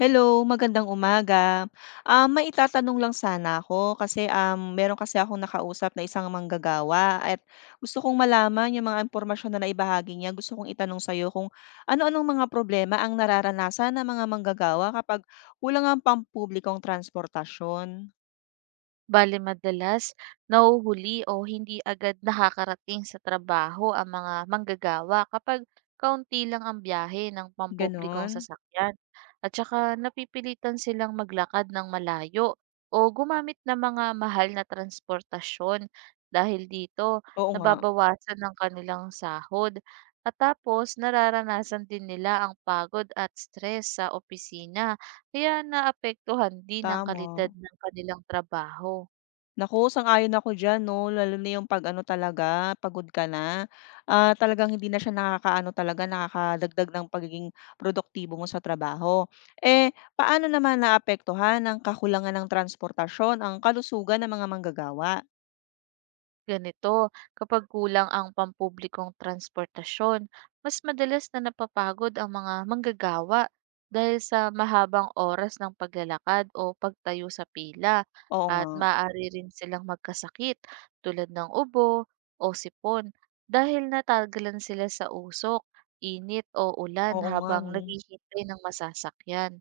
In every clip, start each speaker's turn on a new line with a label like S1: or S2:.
S1: Hello, magandang umaga. May itatanong lang sana ako kasi, meron kasi akong nakausap na isang manggagawa at gusto kong malaman yung mga impormasyon na naibahagi niya. Gusto kong itanong sa'yo kung ano-anong mga problema ang nararanasan ng mga manggagawa kapag kulang ang pampublikong transportasyon,
S2: Bale madalas, nahuhuli o hindi agad nakakarating sa trabaho ang mga manggagawa kapag kaunti lang ang biyahe ng pampublikong
S1: gano'n?
S2: sasakyan at saka napipilitan silang maglakad ng malayo o gumamit ng mga mahal na transportasyon dahil dito
S1: Oo nga,
S2: nababawasan ng kanilang sahod at tapos nararanasan din nila ang pagod at stress sa opisina kaya naapektuhan din ang kalidad
S1: tama.
S2: ng kanilang trabaho.
S1: Naku, sang-ayon ako diyan 'no, lalo na yung 'pag ano talaga, pagod ka na, talagang hindi na siya nakakaano talaga, nakakadagdag ng pagiging produktibo mo sa trabaho. Eh, paano naman naapektuhan ng kakulangan ng transportasyon ang kalusugan ng mga manggagawa?
S2: Ganito, kapag kulang ang pampublikong transportasyon, mas madalas na napapagod ang mga manggagawa dahil sa mahabang oras ng paglalakad o pagtayo sa pila
S1: Oo nga,
S2: at maaari rin silang magkasakit tulad ng ubo o sipon dahil natagalan sila sa usok, init o ulan
S1: oo nga
S2: habang
S1: 'no.
S2: naghihintay ng masasakyan.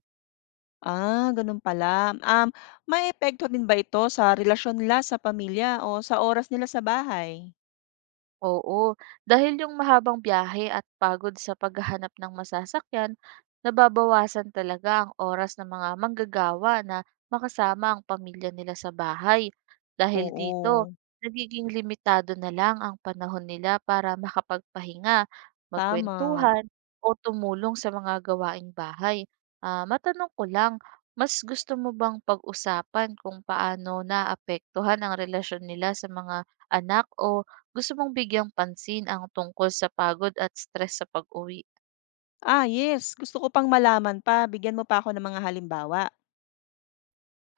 S1: Gano'n pala. May maapekto din ba ito sa relasyon nila sa pamilya o sa oras nila sa bahay?
S2: Oo, dahil yung mahabang biyahe at pagod sa paghahanap ng masasakyan, nababawasan talaga ang oras ng mga manggagawa na makasama ang pamilya nila sa bahay. Dahil dito,
S1: Oo,
S2: nagiging limitado na lang ang panahon nila para makapagpahinga,
S1: tama.
S2: magkwentuhan, o tumulong sa mga gawaing bahay. Matanong ko lang, mas gusto mo bang pag-usapan kung paano naapektuhan ang relasyon nila sa mga anak o gusto mong bigyang pansin ang tungkol sa pagod at stress sa pag-uwi.
S1: Ah, yes. Gusto ko pang malaman pa, bigyan mo pa ako ng mga halimbawa.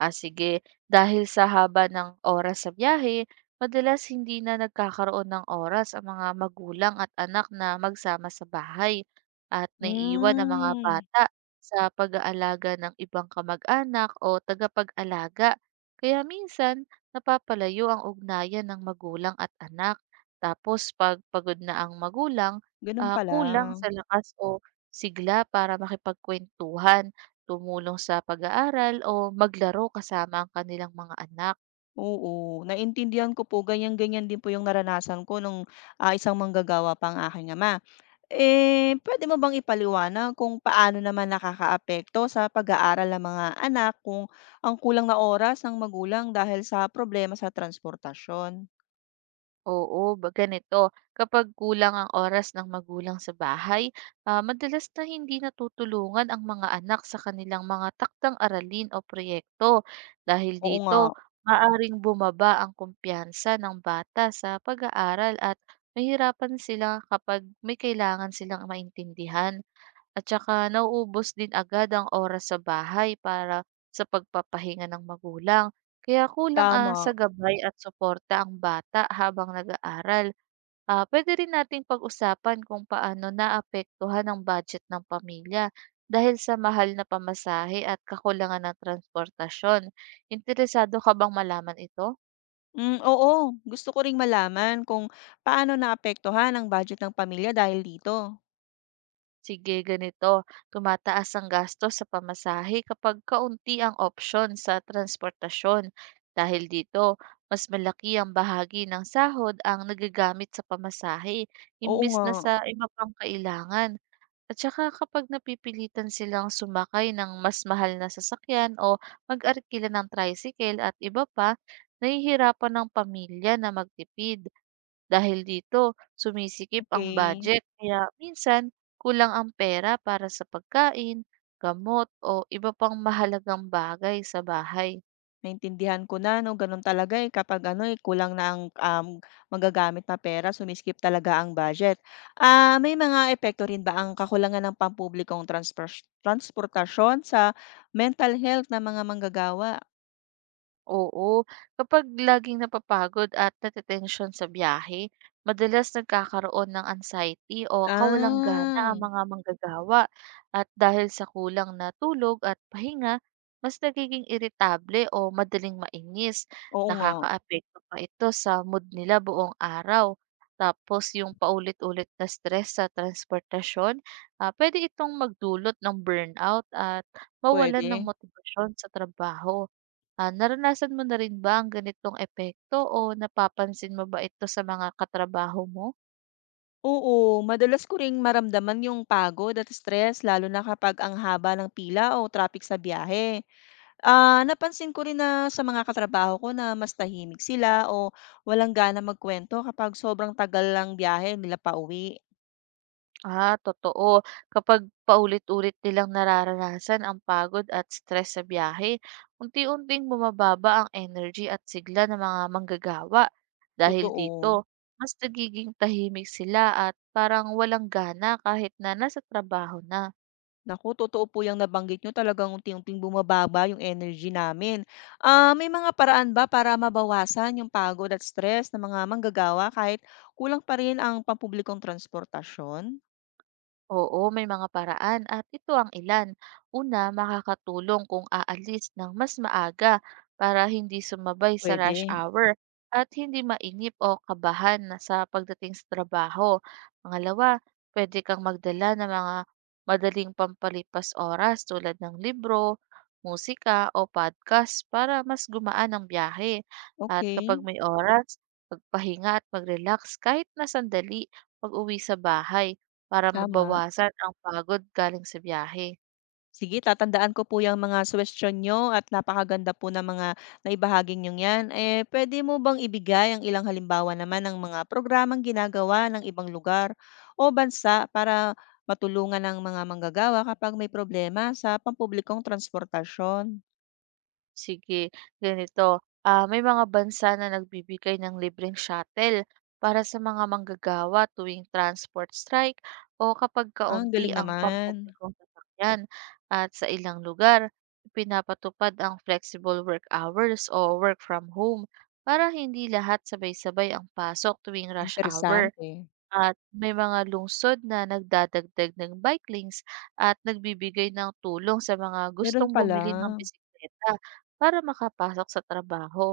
S2: Sige. Dahil sa haba ng oras sa biyahe, madalas hindi na nagkakaroon ng oras ang mga magulang at anak na magsama sa bahay at naiiwan ang mga
S1: Hmm.
S2: bata sa pag-aalaga ng ibang kamag-anak o tagapag-alaga. Kaya minsan, napapalayo ang ugnayan ng magulang at anak. Tapos pag pagod na ang magulang,
S1: Gano'n pala.
S2: kulang sa lakas o sigla para makipagkwentuhan tumulong sa pag-aaral o maglaro kasama ang kanilang mga anak.
S1: Oo, naintindihan ko po ganyan-ganyan din po yung naranasan ko nung, isang manggagawa pang aking ama. Eh, puwede mo bang ipaliwanag kung paano naman nakakaapekto sa pag-aaral ng mga anak kung ang kulang na oras ng magulang dahil sa problema sa transportasyon?
S2: Oo, ganito. Kapag kulang ang oras ng magulang sa bahay, madalas na hindi natutulungan ang mga anak sa kanilang mga takdang aralin o proyekto. Dahil
S1: Oo nga,
S2: dito, maaring bumaba ang kumpiyansa ng bata sa pag-aaral at mahirapan sila kapag may kailangan silang maintindihan. At saka nauubos din agad ang oras sa bahay para sa pagpapahinga ng magulang. Kaya kulang, sa
S1: tama.
S2: gabay at suporta ang bata habang nag-aaral. Puwede rin nating pag-usapan kung paano naapektuhan ang budget ng pamilya dahil sa mahal na pamasahe at kakulangan ng transportasyon. Interesado ka bang malaman ito?
S1: Hmm, oo. Gusto ko ring malaman kung paano naapektuhan ang budget ng pamilya dahil dito.
S2: Sige, ganito. Tumataas ang gastos sa pamasahe kapag kaunti ang opsyon sa transportasyon. Dahil dito, mas malaki ang bahagi ng sahod ang nagagamit sa pamasahe,
S1: Oo
S2: imbis
S1: nga,
S2: na sa iba pang kailangan. At saka kapag napipilitan silang sumakay ng mas mahal na sasakyan o mag-arkila ng tricycle at iba pa, nahihirapan ng pamilya na magtipid. Dahil dito, sumisikip ang
S1: okay.
S2: budget kaya minsan kulang ang pera para sa pagkain, gamot o iba pang mahalagang bagay sa bahay.
S1: Naintindihan ko na 'no, gano'n talaga, eh, kapag ano, eh, kulang na ang, magagamit na pera, sumiskip talaga ang budget. Ah, may mga epekto rin ba ang kakulangan ng pampublikong transpras transportasyon sa mental health ng mga manggagawa?
S2: Oo, kapag laging napapagod at natetensyon sa biyahe, madalas nagkakaroon ng anxiety o kawalang gana
S1: Ah,
S2: ang mga manggagawa at dahil sa kulang na tulog at pahinga, mas nagiging iritable o madaling mainis.
S1: oo nga,
S2: Nakakaapekto pa ito sa mood nila buong araw. Tapos yung paulit-ulit na stress sa transportasyon, pwede itong magdulot ng burnout at mawalan ng
S1: puwede.
S2: motibasyon sa trabaho. Naranasan mo na rin ba ang ganitong epekto o napapansin mo ba ito sa mga katrabaho mo?
S1: Oo, madalas ko ring maramdaman yung pagod at stress lalo na kapag ang haba ng pila o traffic sa biyahe. Napansin ko rin na sa mga katrabaho ko na mas tahimik sila o walang gana magkwento kapag sobrang tagal lang biyahe nila pauwi.
S2: Totoo. Kapag paulit-ulit nilang nararanasan ang pagod at stress sa biyahe, unti-unting bumababa ang energy at sigla ng mga manggagawa. Dahil
S1: Totoo.
S2: dito, mas nagiging tahimik sila at parang walang gana kahit na nasa trabaho na.
S1: Naku, totoo po yung nabanggit nyo. Talagang unti-unting bumababa yung energy namin. May mga paraan ba para mabawasan yung pagod at stress ng mga manggagawa kahit kulang pa rin ang pampublikong transportasyon?
S2: Oo, may mga paraan at ito ang ilan. Una, makakatulong kung aalis ng mas maaga para hindi sumabay sa rush
S1: Pwede.
S2: hour at hindi mainip o kabahan na sa pagdating sa trabaho. Pangalawa, pwede kang magdala ng mga madaling pampalipas oras tulad ng libro, musika o podcast para mas gumaan ang biyahe. At kapag
S1: Okay,
S2: may oras, magpahinga at mag-relax kahit na sandali pag-uwi sa bahay para
S1: tama.
S2: mabawasan ang pagod galing sa biyahe.
S1: Sige, tatandaan ko po yung mga suggestion niyo at napakaganda po ng mga naibahagi niyong 'yan. Eh, puwede mo bang ibigay ang ilang halimbawa naman ng mga programang ginagawa ng ibang lugar o bansa para matulungan ng mga manggagawa kapag may problema sa pampublikong transportasyon?
S2: Sige, ganito, may mga bansa na nagbibigay ng libreng shuttle para sa mga manggagawa tuwing transport strike o kapag
S1: Ah, ang
S2: kaunti
S1: galing
S2: ang
S1: naman,
S2: pampublikong sasakyan. At sa ilang lugar, pinapatupad ang flexible work hours o work from home para hindi lahat sabay-sabay ang pasok tuwing rush hour.
S1: interesante.
S2: At may mga lungsod na nagdadagdag ng bike lanes at nagbibigay ng tulong sa mga
S1: Meron
S2: gustong
S1: pala.
S2: bumili ng bisikleta para makapasok sa trabaho.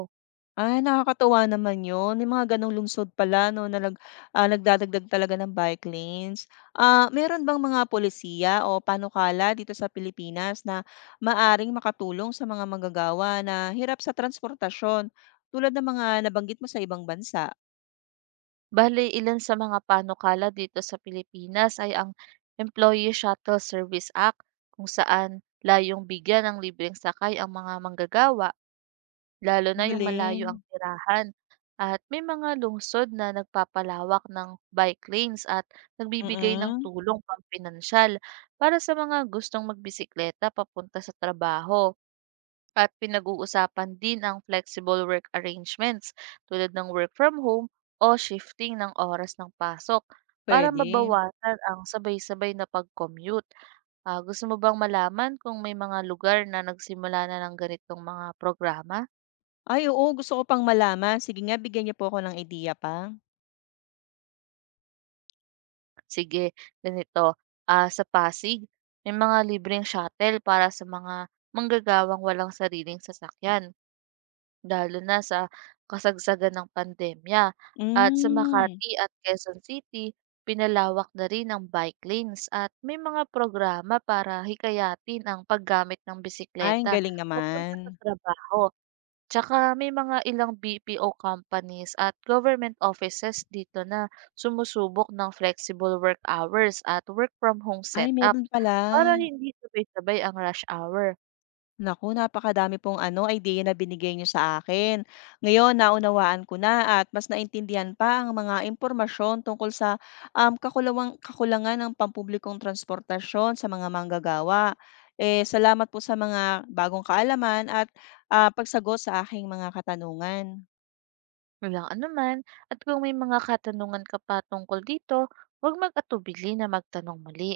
S1: Ah, nakakatuwa naman 'yun, may mga gano'ng lungsod pala 'no na nagdadagdag talaga ng bike lanes. Meron bang mga pulisiya o panukala dito sa Pilipinas na maaring makatulong sa mga manggagawa na hirap sa transportasyon, tulad ng mga nabanggit mo sa ibang bansa?
S2: Bale, ilan sa mga panukala dito sa Pilipinas ay ang Employee Shuttle Service Act kung saan layong bigyan ng libreng sakay ang mga manggagawa lalo
S1: Ang
S2: na yung malayo
S1: galing,
S2: ang tirahan at may mga lungsod na nagpapalawak ng bike lanes at nagbibigay ng
S1: mm,
S2: tulong pampinansyal para sa mga gustong magbisikleta papunta sa trabaho. At pinag-uusapan din ang flexible work arrangements tulad ng work from home o shifting ng oras ng pasok para
S1: puwede.
S2: mabawasan ang sabay-sabay na pag-commute. Gusto mo bang malaman kung may mga lugar na nagsimula na ng ganitong mga programa?
S1: Ay oo, gusto ko pang malaman, sige nga bigyan niyo po ako ng idea pa.
S2: Sige ganito, sa Pasig may mga libreng shuttle para sa mga manggagawang walang sariling sasakyan, lalo na sa kasagsagan ng pandemya. At sa
S1: Hmm,
S2: Makati at Quezon City, pinalawak na rin ang bike lanes at may mga programa para hikayatin ang paggamit ng
S1: ay ang
S2: bisikleta
S1: galing
S2: papunta
S1: naman.
S2: sa trabaho. Tsaka may mga ilang BPO companies at government offices dito na sumusubok ng flexible work hours at work from home
S1: Ay
S2: setup
S1: meron pala.
S2: para hindi sabay-sabay ang rush hour.
S1: Naku, napakadami pong ano, idea na binigay niyo sa akin. Ngayon, naunawaan ko na at mas naintindihan pa ang mga impormasyon tungkol sa kakulawang, kakulangan ng pampublikong transportasyon sa mga manggagawa. Eh, salamat po sa mga bagong kaalaman at pagsagot sa aking mga katanungan.
S2: Walang anuman at kung may mga katanungan ka pa tungkol dito, huwag mag-atubili na magtanong muli.